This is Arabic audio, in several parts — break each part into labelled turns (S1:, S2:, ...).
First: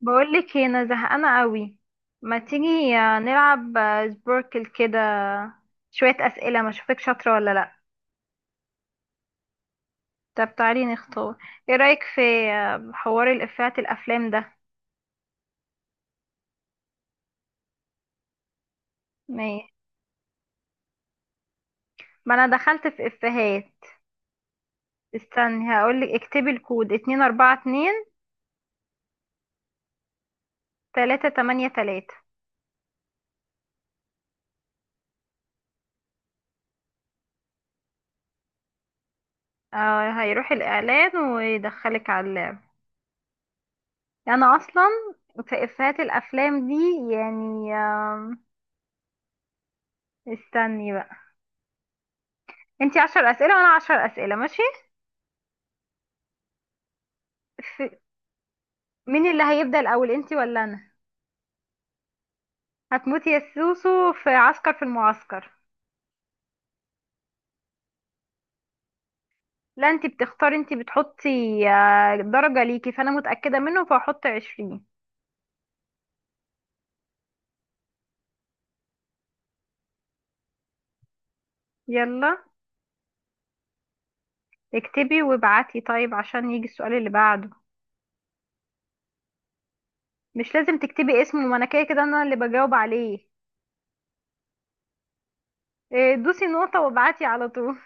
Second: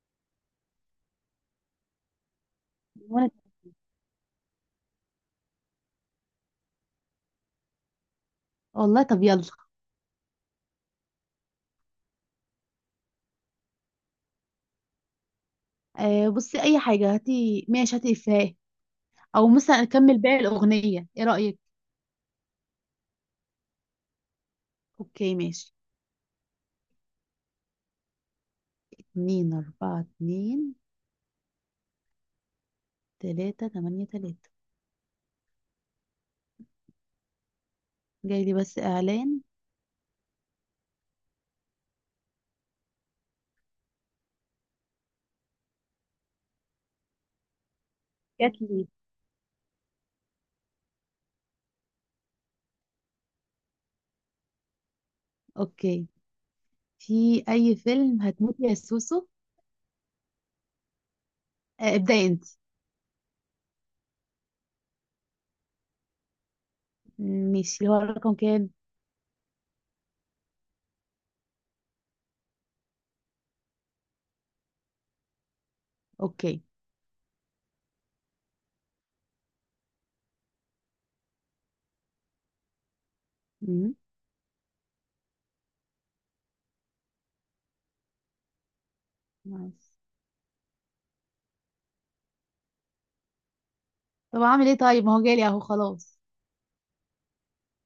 S1: بقولك إيه، انا زهقانه قوي. ما تيجي
S2: وانا.
S1: نلعب سبوركل كده شويه اسئله ما اشوفك شاطره ولا لا.
S2: والله طب يلا.
S1: طب تعالي نختار، ايه رايك في حوار الافيهات الافلام ده؟
S2: آه بصي، اي حاجه هاتي، ماشي هاتي افيه،
S1: ما
S2: او مثلا اكمل باقي الاغنيه، ايه رايك؟
S1: ما انا دخلت في افيهات.
S2: اوكي
S1: استني
S2: ماشي.
S1: هقولك، اكتبي الكود اتنين اربعة اتنين،
S2: اتنين اربعة اتنين.
S1: تلاتة تمانية تلاتة.
S2: تلاتة تمانية تلاتة. جاي لي بس اعلان.
S1: آه هيروح الاعلان ويدخلك على اللعب. انا اصلا في افيهات الافلام دي يعني
S2: جات لي.
S1: استني بقى. انتي عشر اسئله وانا عشر اسئله ماشي؟
S2: اوكي. في اي
S1: في...
S2: فيلم هتموتي يا
S1: مين
S2: سوسو؟
S1: اللي هيبدأ الأول، انتي ولا أنا؟
S2: آه ابدأي انت.
S1: هتموتي يا سوسو في عسكر في المعسكر.
S2: ماشي، اللي هو الرقم كام؟
S1: لا انتي بتختاري، انتي بتحطي. درجة ليكي فأنا متأكدة منه فهحط عشرين.
S2: اوكي.
S1: يلا
S2: مم.
S1: اكتبي وابعتي طيب عشان يجي السؤال اللي بعده.
S2: نايس.
S1: مش لازم تكتبي اسمه، ما انا كده كده انا اللي بجاوب عليه.
S2: طب اعمل ايه طيب؟ ما هو جالي اهو خلاص.
S1: دوسي نقطة وابعتي على طول.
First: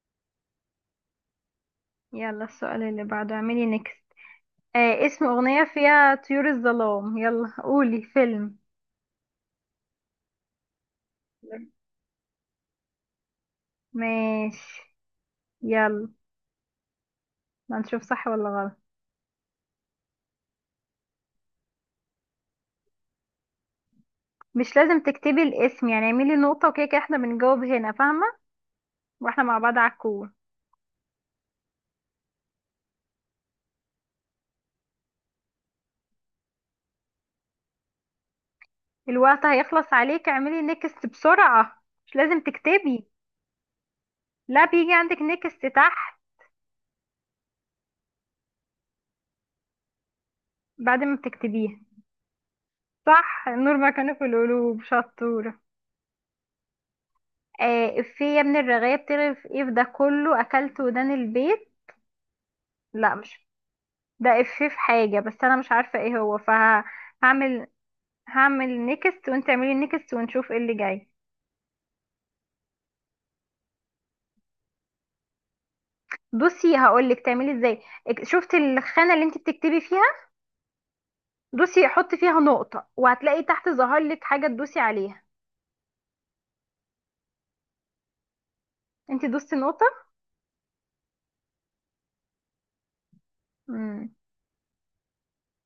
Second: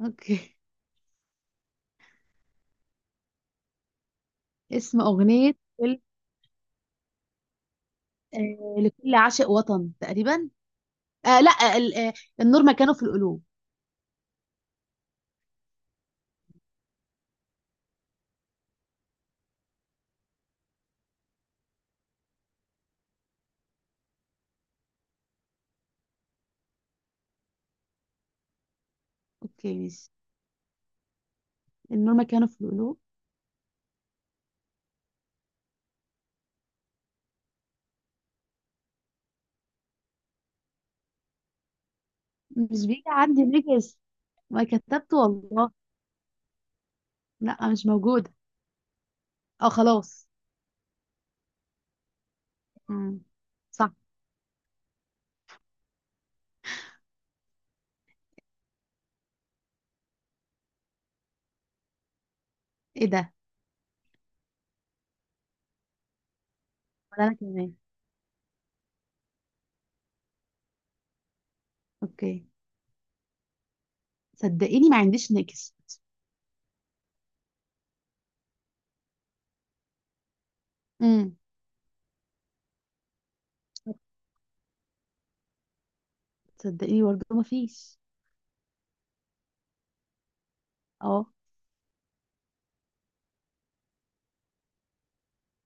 S2: اوكي.
S1: يلا السؤال اللي بعده اعملي نيكست.
S2: اسم
S1: آه، اسم
S2: اغنيه
S1: أغنية
S2: فيلم.
S1: فيها طيور الظلام. يلا قولي فيلم.
S2: آه لكل عاشق وطن تقريبا. آه لا ال- آه، النور مكانه في القلوب.
S1: ماشي يلا، هنشوف صح ولا غلط. مش لازم تكتبي الاسم يعني، اعملي نقطة وكده كده احنا بنجاوب هنا، فاهمة؟ واحنا مع
S2: اوكي
S1: بعض على
S2: ماشي.
S1: الكور.
S2: النور مكانه في القلوب.
S1: الوقت هيخلص عليك، اعملي نيكست بسرعة، مش لازم
S2: مش بيجي
S1: تكتبي.
S2: عندي نجس.
S1: لا،
S2: ما
S1: بيجي
S2: كتبت
S1: عندك نيكست
S2: والله.
S1: تحت
S2: لا مش موجودة. اه خلاص.
S1: بعد ما بتكتبيه.
S2: مم.
S1: صح، النور
S2: صح.
S1: مكانه في القلوب، شطورة. آه، افيه يا ابن الرغاية بتعرف ايه في ده كله اكلت ودان البيت.
S2: ايه
S1: لا
S2: ده؟
S1: مش، ده افيه في حاجة بس انا مش عارفة ايه هو،
S2: ولا انا
S1: فهعمل،
S2: كمان.
S1: هعمل نيكست وانت اعملي نيكست ونشوف ايه اللي جاي.
S2: اوكي. صدقيني ما عنديش نجس.
S1: بصي هقولك تعملي ازاي، شفت الخانة اللي انت بتكتبي فيها؟
S2: امم.
S1: دوسي حطي فيها نقطة وهتلاقي تحت ظهر لك حاجة تدوسي عليها.
S2: صدقيني برضه ما فيش.
S1: انت دوستي نقطة؟
S2: اه.
S1: امم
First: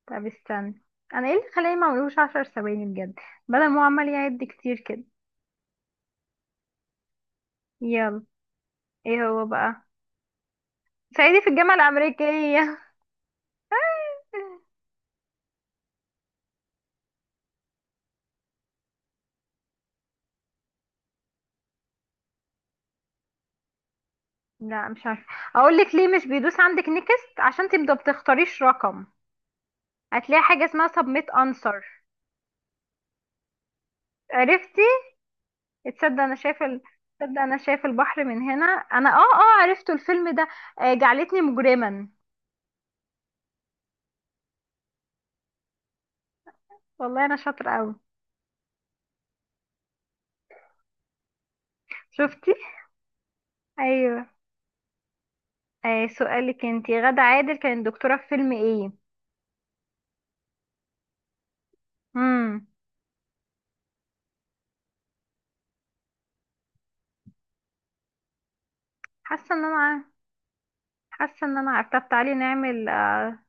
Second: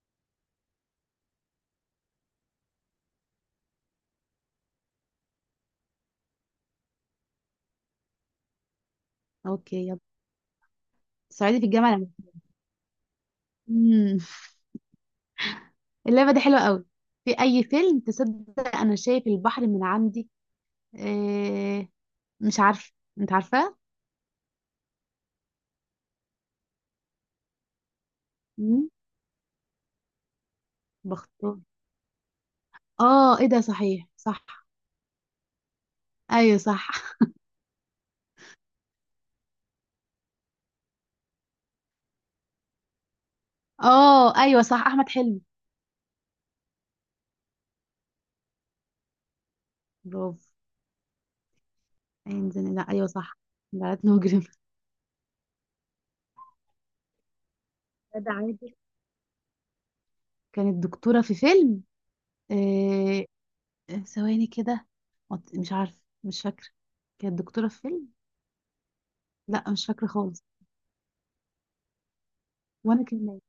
S1: طب استني. انا ايه اللي خلاني ما اعملوش عشر ثواني بجد، بدل ما هو عمال يعد كتير كده. يلا، ايه هو
S2: اوكي
S1: بقى؟
S2: يلا.
S1: صعيدي في
S2: صعيدي في
S1: الجامعة
S2: الجامعة الأمريكية.
S1: الأمريكية.
S2: امم. اللعبة دي حلوة قوي. في اي فيلم تصدق انا شايف البحر من عندي؟ إيه... مش عارفة. انت عارفاه؟
S1: لا مش عارفة. اقولك ليه مش بيدوس عندك نكست، عشان تبدأ بتختاريش
S2: مم.
S1: رقم. هتلاقي حاجة اسمها سبميت
S2: بختار.
S1: انسر.
S2: اه ايه ده، صحيح صح.
S1: عرفتي؟ تصدق انا
S2: ايوه
S1: شايف ال...
S2: صح
S1: تصدق انا شايف البحر من هنا. انا عرفت الفيلم ده. جعلتني مجرما.
S2: اه ايوه صح، احمد حلمي.
S1: والله انا شاطره قوي،
S2: برافو. عين
S1: شفتي؟
S2: زين، لا ايوه صح. بلد
S1: ايوه.
S2: مجرم.
S1: آه، سؤالك انتي، غادة عادل كانت دكتوره في
S2: غادة
S1: فيلم
S2: عادل
S1: ايه؟
S2: كانت دكتوره في فيلم
S1: امم
S2: إيه؟ ثواني كده. مش عارفه، مش فاكره. كانت دكتوره في فيلم.
S1: حاسه
S2: لا
S1: ان انا
S2: مش فاكره خالص.
S1: حاسه ان انا عارفه. طب تعالي نعمل
S2: وانا كمان.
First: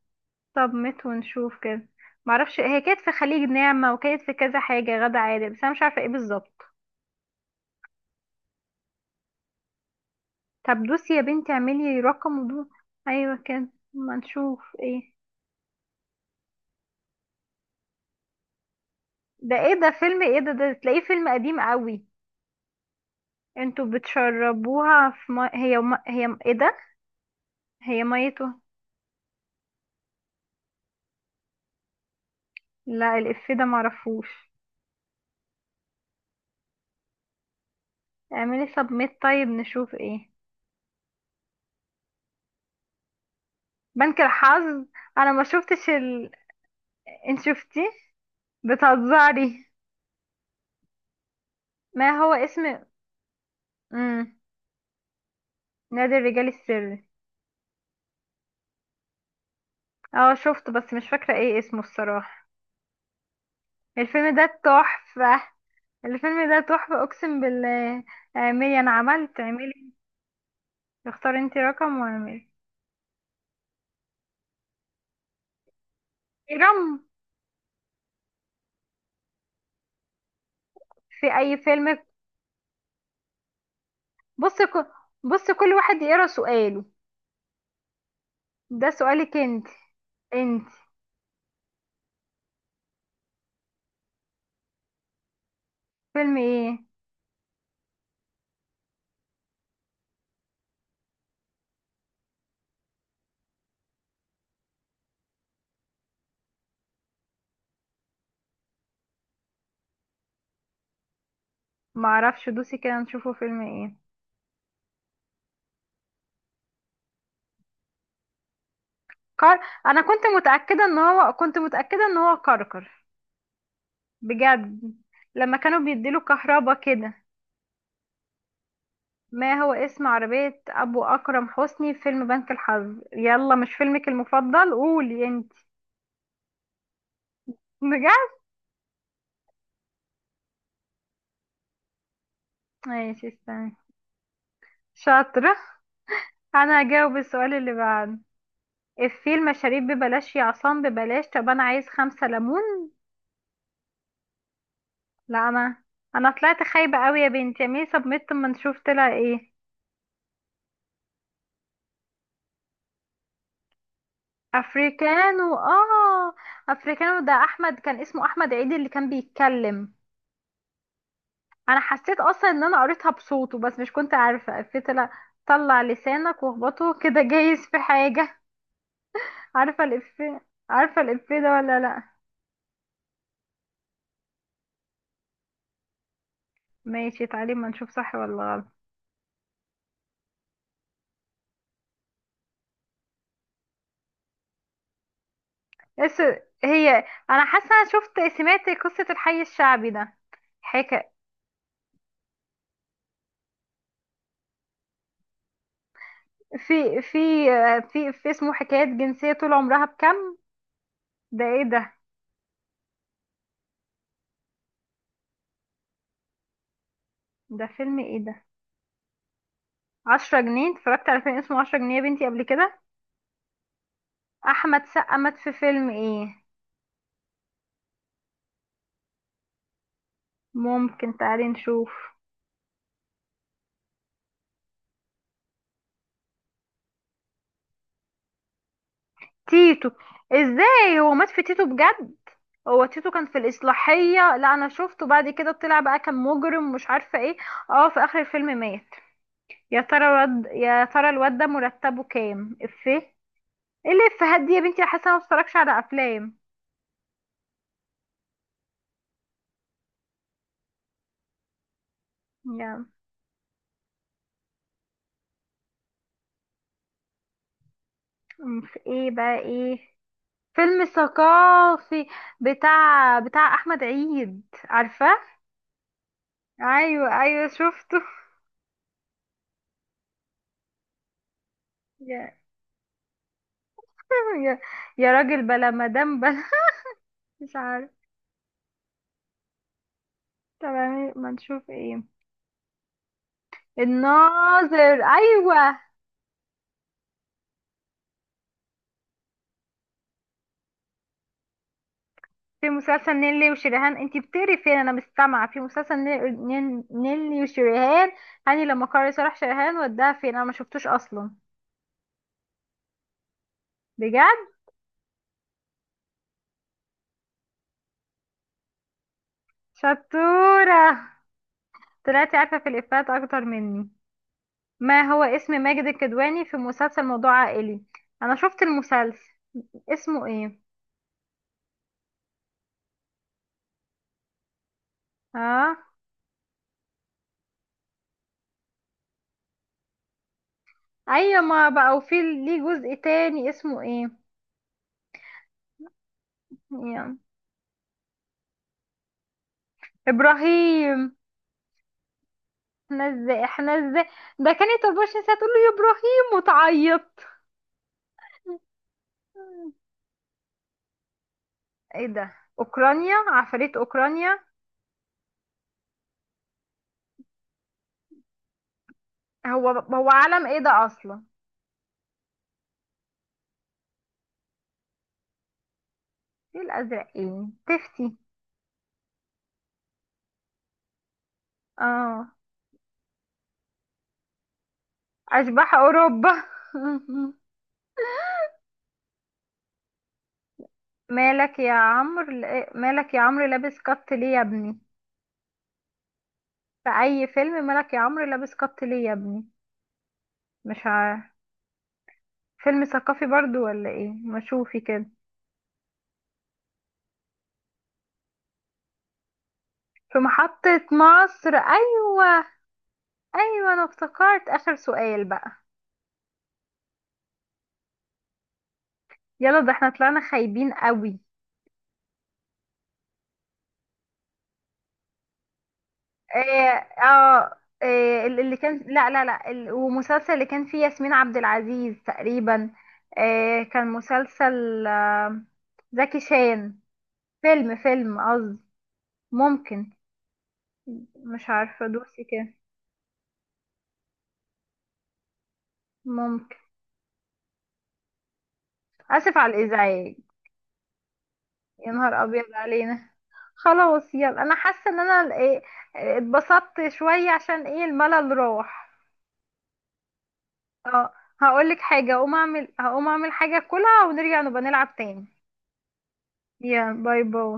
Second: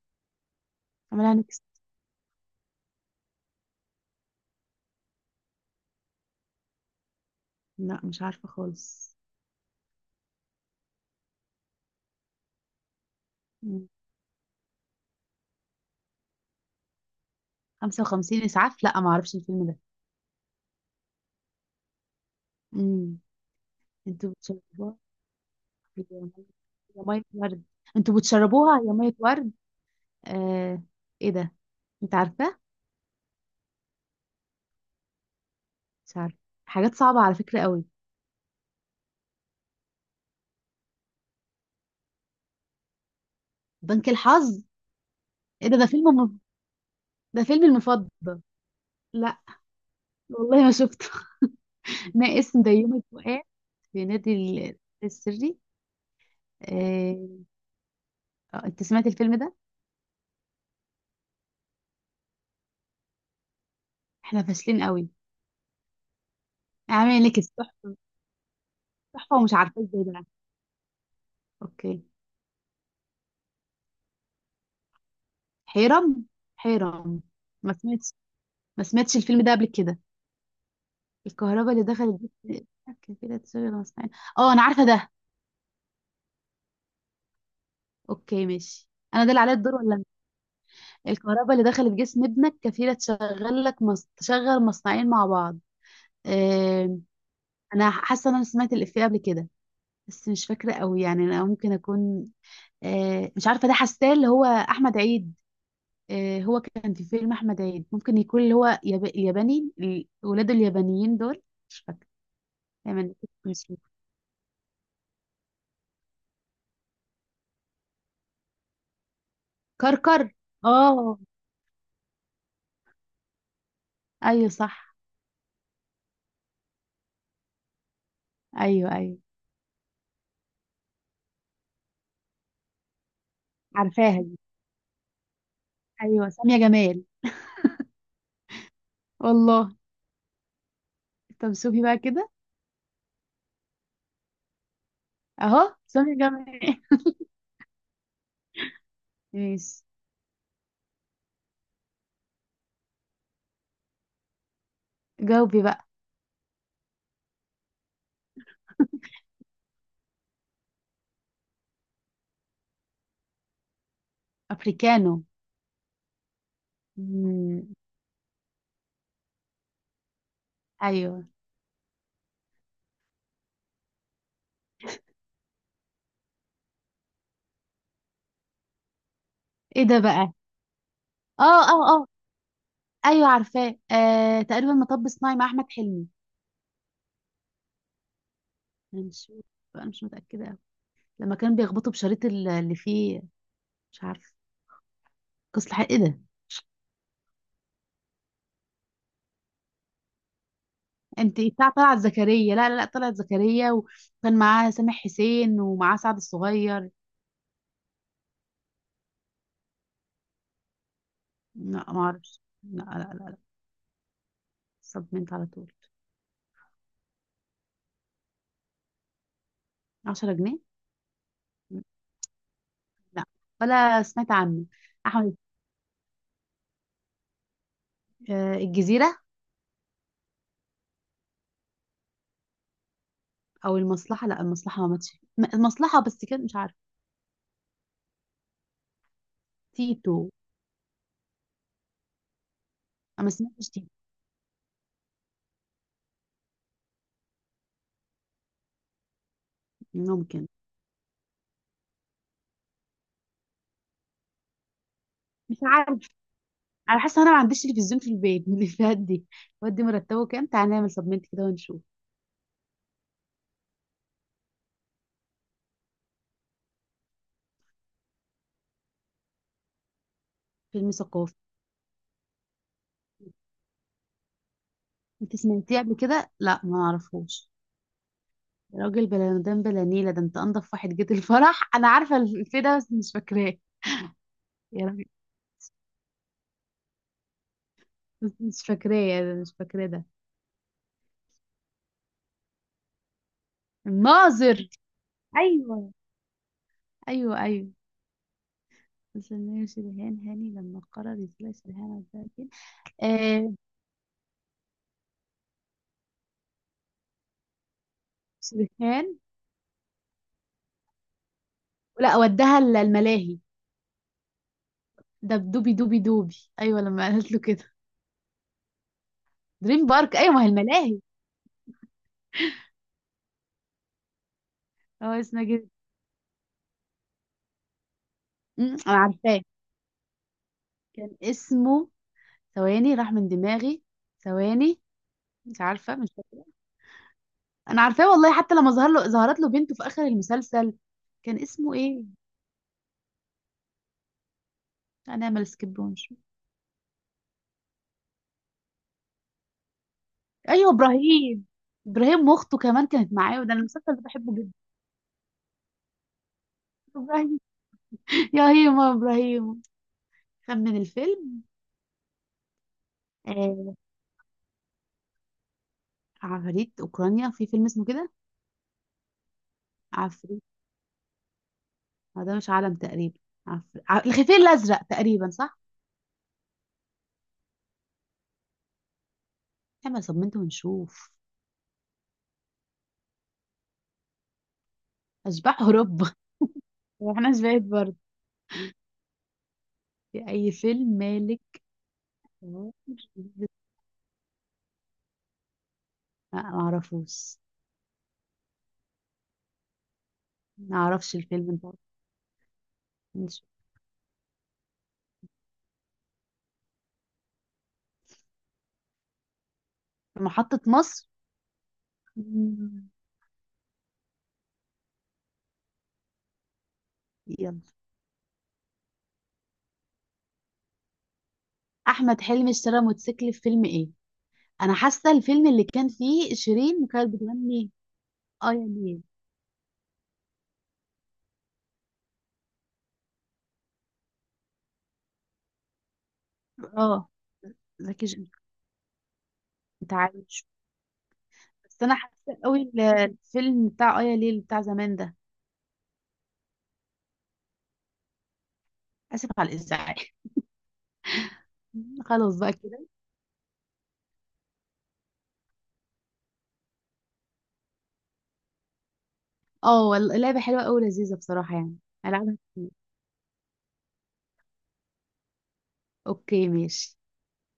S1: سبميت
S2: عملها
S1: ونشوف
S2: نكس.
S1: كده. معرفش، هي كانت في خليج نعمة وكانت في كذا حاجة غادة عادل، بس انا مش عارفة ايه بالظبط.
S2: لا مش عارفه خالص.
S1: طب دوسي يا بنتي، اعملي رقم ودو. ايوه كده.
S2: مم.
S1: ما نشوف ايه.
S2: 55 اسعاف، لا ما اعرفش
S1: ده
S2: الفيلم
S1: ايه
S2: ده.
S1: ده، فيلم ايه ده تلاقيه فيلم قديم قوي.
S2: امم.
S1: انتوا
S2: انتوا بتشربوها
S1: بتشربوها في ما... هي ما...
S2: يا ميه،
S1: هي ايه ده؟
S2: يا مية ورد.
S1: هي
S2: انتوا
S1: ميته.
S2: بتشربوها يا ميه ورد. آه. ايه ده؟ انت عارفه؟
S1: لا، الإفيه ده معرفوش.
S2: مش عارفه. حاجات صعبة على فكرة قوي.
S1: اعملي سبميت طيب نشوف ايه.
S2: بنك
S1: بنك
S2: الحظ.
S1: الحظ. انا ما
S2: ايه ده؟
S1: شفتش ال... انت
S2: ده فيلم
S1: شفتيه؟
S2: المفضل. لا
S1: بتهزري.
S2: والله ما شفته
S1: ما هو
S2: ما اسم ده
S1: اسم.
S2: يوم الفؤاد. في
S1: امم
S2: نادي ال- السري.
S1: نادي الرجال السري.
S2: آه... آه، انت سمعت الفيلم ده؟
S1: اه شفته بس مش فاكرة ايه اسمه الصراحة. الفيلم
S2: احنا
S1: ده
S2: فاشلين قوي.
S1: تحفة. الفيلم ده تحفة
S2: عامل لك
S1: اقسم
S2: تحفة.
S1: بالله. اعملي، انا
S2: تحفة
S1: عملت،
S2: ومش عارفة
S1: اعملي.
S2: ازاي ده.
S1: اختاري انت رقم
S2: اوكي.
S1: واعملي.
S2: حيرم.
S1: اجرام.
S2: حيرم. ما سمعتش. ما سمعتش الفيلم ده قبل كده.
S1: في اي
S2: الكهرباء اللي
S1: فيلم؟
S2: دخلت بيت- كان كده تشغل مسمعين. اه
S1: بص
S2: انا عارفة
S1: ك...
S2: ده.
S1: بص كل واحد يقرا سؤاله.
S2: اوكي ماشي.
S1: ده
S2: انا ده
S1: سؤالك
S2: اللي عليا
S1: انت.
S2: الدور ولا؟
S1: انت
S2: الكهرباء اللي دخلت جسم ابنك كفيلة تشغل لك تشغل مصنعين مع بعض.
S1: فيلم ايه؟
S2: آه... أنا حاسة إن أنا سمعت الإفيه قبل كده، بس مش فاكرة قوي يعني، أنا ممكن أكون آه... مش عارفة، ده حاساه اللي هو أحمد عيد. آه... هو كان في فيلم أحمد عيد، ممكن يكون اللي هو ياباني ولاده اليابانيين دول. مش
S1: ما
S2: فاكرة.
S1: اعرفش، دوسي كده
S2: دايما
S1: نشوفه فيلم
S2: نسيت.
S1: ايه. كار... انا
S2: كركر. آه
S1: كنت متاكده ان هو كركر،
S2: أيوه
S1: بجد.
S2: صح.
S1: لما كانوا بيديله كهربا كده.
S2: أيوه أيوه.
S1: ما هو اسم عربيه ابو اكرم حسني في فيلم بنك الحظ؟ يلا، مش فيلمك
S2: عارفاها دي.
S1: المفضل؟ قولي انت.
S2: أيوه سامية جمال.
S1: بجد.
S2: والله. طب شوفي بقى كده.
S1: ماشي استني. شاطره.
S2: أهو سامية جمال.
S1: انا هجاوب السؤال اللي بعده. الفيل،
S2: ماشي
S1: مشاريب ببلاش يا عصام، ببلاش، طب انا عايز خمسة ليمون. لا
S2: جاوبي
S1: انا،
S2: بقى.
S1: انا طلعت خايبة قوي يا بنتي، اعملي سبميت اما نشوف طلع ايه.
S2: افريكانو.
S1: افريكانو، اه. افريكانو ده
S2: مم.
S1: احمد، كان اسمه احمد عيد اللي كان بيتكلم.
S2: ايوه.
S1: انا حسيت اصلا ان انا قريتها بصوته بس مش كنت عارفة افيه طلع. طلع لسانك واخبطه كده جايز في حاجة.
S2: ايه
S1: عارفة
S2: ده بقى؟
S1: الافيه؟ عارفة الافيه
S2: اه
S1: ده
S2: اه
S1: ولا لا؟
S2: اه. ايوه عارفاه، آه تقريبا مطب صناعي مع احمد حلمي.
S1: ماشي تعالي ما نشوف صح ولا غلط.
S2: هنشوف بقى، مش متاكده أوي. لما كانوا بيخبطوا بشريط ال- اللي فيه. مش عارفه. قصة الحق، ايه
S1: بس،
S2: ده؟
S1: هي، انا حاسه انا سمعت قصه الحي الشعبي ده. حكا
S2: انت بتاع طلعت زكريا، لا لا لا، طلعت زكريا وكان معاه سامح حسين ومعاه سعد الصغير.
S1: في في في اسمه حكايات جنسيه طول عمرها بكم. ده ايه ده،
S2: لا ما اعرفش، لا لا لا. صدمت على طول.
S1: ده فيلم ايه ده؟
S2: 10
S1: عشرة
S2: جنيه
S1: جنيه. اتفرجت على فيلم اسمه عشرة جنيه يا بنتي قبل كده؟
S2: لا ولا سمعت عنه.
S1: احمد سقا مات
S2: احمد،
S1: في فيلم ايه؟
S2: آه الجزيرة.
S1: ممكن، تعالي نشوف.
S2: او المصلحه، لا المصلحه ما ماتش، المصلحه بس كانت مش عارفه.
S1: تيتو.
S2: تيتو.
S1: ازاي هو مات في تيتو بجد؟ هو تيتو
S2: انا
S1: كان
S2: ما
S1: في
S2: سمعتش تيتو.
S1: الإصلاحية، لا أنا شفته بعد كده طلع بقى كان مجرم مش عارفة ايه. اه، في آخر الفيلم مات.
S2: ممكن.
S1: يا ترى الواد ده مرتبه كام، افيه ايه؟ إيه اللي افيهات دي يا بنتي، أنا حاسه أنا ما بتفرجش
S2: مش
S1: على
S2: عارف.
S1: افلام.
S2: انا حاسه انا ما عنديش تلفزيون في البيت من الافيهات دي. ودي مرتبه كام؟ تعالى نعمل سبمنت كده ونشوف.
S1: يا في ايه بقى، ايه؟ فيلم
S2: فيلم ثقافي.
S1: ثقافي. بتاع احمد عيد، عارفه.
S2: انت سمعتيه قبل كده؟ لا ما
S1: ايوه ايوه
S2: نعرفوش.
S1: شفته.
S2: يا راجل بلا مدام بلا نيله، ده انت انضف واحد جيت الفرح انا عارفه
S1: يا
S2: الفيلم ده بس مش فاكراه.
S1: يا,
S2: يا راجل.
S1: يا راجل بلا مدام بلا. مش عارف.
S2: بس مش فاكراه، مش فاكراه ده.
S1: طب يعني ما نشوف ايه.
S2: الناظر،
S1: الناظر، ايوه.
S2: ايوه ايوه ايوه. بس إنه يشبهان هاني لما قرر يسلش الهنا.
S1: في مسلسل نيللي وشريهان. انت بتقري فين؟ انا مستمعه. في مسلسل نيللي وشريهان، هاني لما قرر
S2: سرحان.
S1: صالح شريهان، وداها فين؟ انا ما شفتوش اصلا.
S2: لا ودها الملاهي.
S1: بجد؟
S2: ده بدوبي دوبي دوبي. ايوه لما قالت له كده. دريم بارك، ايوه ما هي
S1: شطوره،
S2: الملاهي.
S1: طلعتي عارفه في الافيهات اكتر مني. ما
S2: هو
S1: هو
S2: اسمها
S1: اسم
S2: كده؟
S1: ماجد الكدواني في مسلسل موضوع عائلي؟ انا شفت
S2: أمم، انا
S1: المسلسل،
S2: عارفاه.
S1: اسمه ايه؟
S2: كان اسمه. ثواني راح من دماغي. ثواني. مش
S1: اه،
S2: عارفه مش فاكره. انا عارفاه والله، حتى لما ظهر له ظهرت له بنته في اخر المسلسل. كان
S1: ايوه، ما
S2: اسمه
S1: بقى
S2: ايه؟
S1: وفي ليه جزء تاني، اسمه ايه؟
S2: انا مال سكيبونش.
S1: يعني.
S2: ايوه
S1: ابراهيم.
S2: ابراهيم. ابراهيم واخته كمان كانت معاه، وده
S1: احنا
S2: المسلسل ده
S1: ازاي
S2: بحبه
S1: ده،
S2: جدا.
S1: كانت 24 ساعه تقول له يا ابراهيم وتعيط.
S2: ابراهيم. يا هيما ابراهيم. خمن الفيلم.
S1: ايه ده، اوكرانيا،
S2: آه،
S1: عفاريت اوكرانيا؟
S2: عفاريت اوكرانيا. في فيلم اسمه كده؟
S1: هو
S2: عفريت.
S1: علم ايه ده اصلا؟
S2: آه، ده مش عالم تقريبا. الخفير الازرق تقريبا صح.
S1: ايه الازرقين، تفتي
S2: احنا صممت ونشوف.
S1: اه؟
S2: اشباح
S1: اشباح
S2: اوروبا.
S1: اوروبا.
S2: واحنا شباب برضه. في اي فيلم مالك؟
S1: مالك يا عمرو
S2: لا
S1: لا- مالك يا عمرو لابس قط ليه يا ابني.
S2: ما
S1: في اي
S2: اعرفوش.
S1: فيلم مالك يا عمرو لابس قط ليه يا ابني؟ مش
S2: ما اعرفش
S1: عارف.
S2: الفيلم ده.
S1: فيلم ثقافي
S2: نشوف.
S1: برضو ولا ايه، ما شوفي كده. في
S2: في محطة
S1: محطة
S2: مصر.
S1: مصر، ايوه.
S2: مم.
S1: ايوه انا افتكرت، اخر سؤال بقى.
S2: يلا.
S1: يلا، ده احنا طلعنا خايبين قوي.
S2: احمد حلمي اشترى موتوسيكل في فيلم ايه؟ انا حاسه الفيلم اللي كان فيه
S1: اه،
S2: شيرين وكانت
S1: آه،
S2: بتغني اه
S1: اللي
S2: يا
S1: كان،
S2: ليل.
S1: لا لا لا، ومسلسل اللي كان فيه ياسمين عبد العزيز تقريبا. كان مسلسل، زكي شان.
S2: اه
S1: فيلم
S2: زكي
S1: فيلم
S2: شان.
S1: قصدي. ممكن.
S2: انت عارف؟
S1: مش
S2: بس
S1: عارفة،
S2: انا
S1: دوسي
S2: حاسه
S1: كده.
S2: قوي الفيلم بتاع ايا ليل بتاع زمان ده.
S1: ممكن.
S2: اسف
S1: آسف
S2: على
S1: على
S2: الازعاج.
S1: الإزعاج. يا نهار
S2: خلاص
S1: أبيض
S2: بقى كده.
S1: علينا. خلاص يلا، أنا حاسة إن أنا اتبسطت شوية، عشان الملل راح.
S2: اه والله اللعبه حلوه قوي،
S1: اه،
S2: لذيذه بصراحه يعني.
S1: هقولك حاجة،
S2: العبها كتير.
S1: هقوم أعمل حاجة كلها ونرجع نبقى نلعب تاني.
S2: اوكي
S1: يا
S2: ماشي.
S1: باي باي.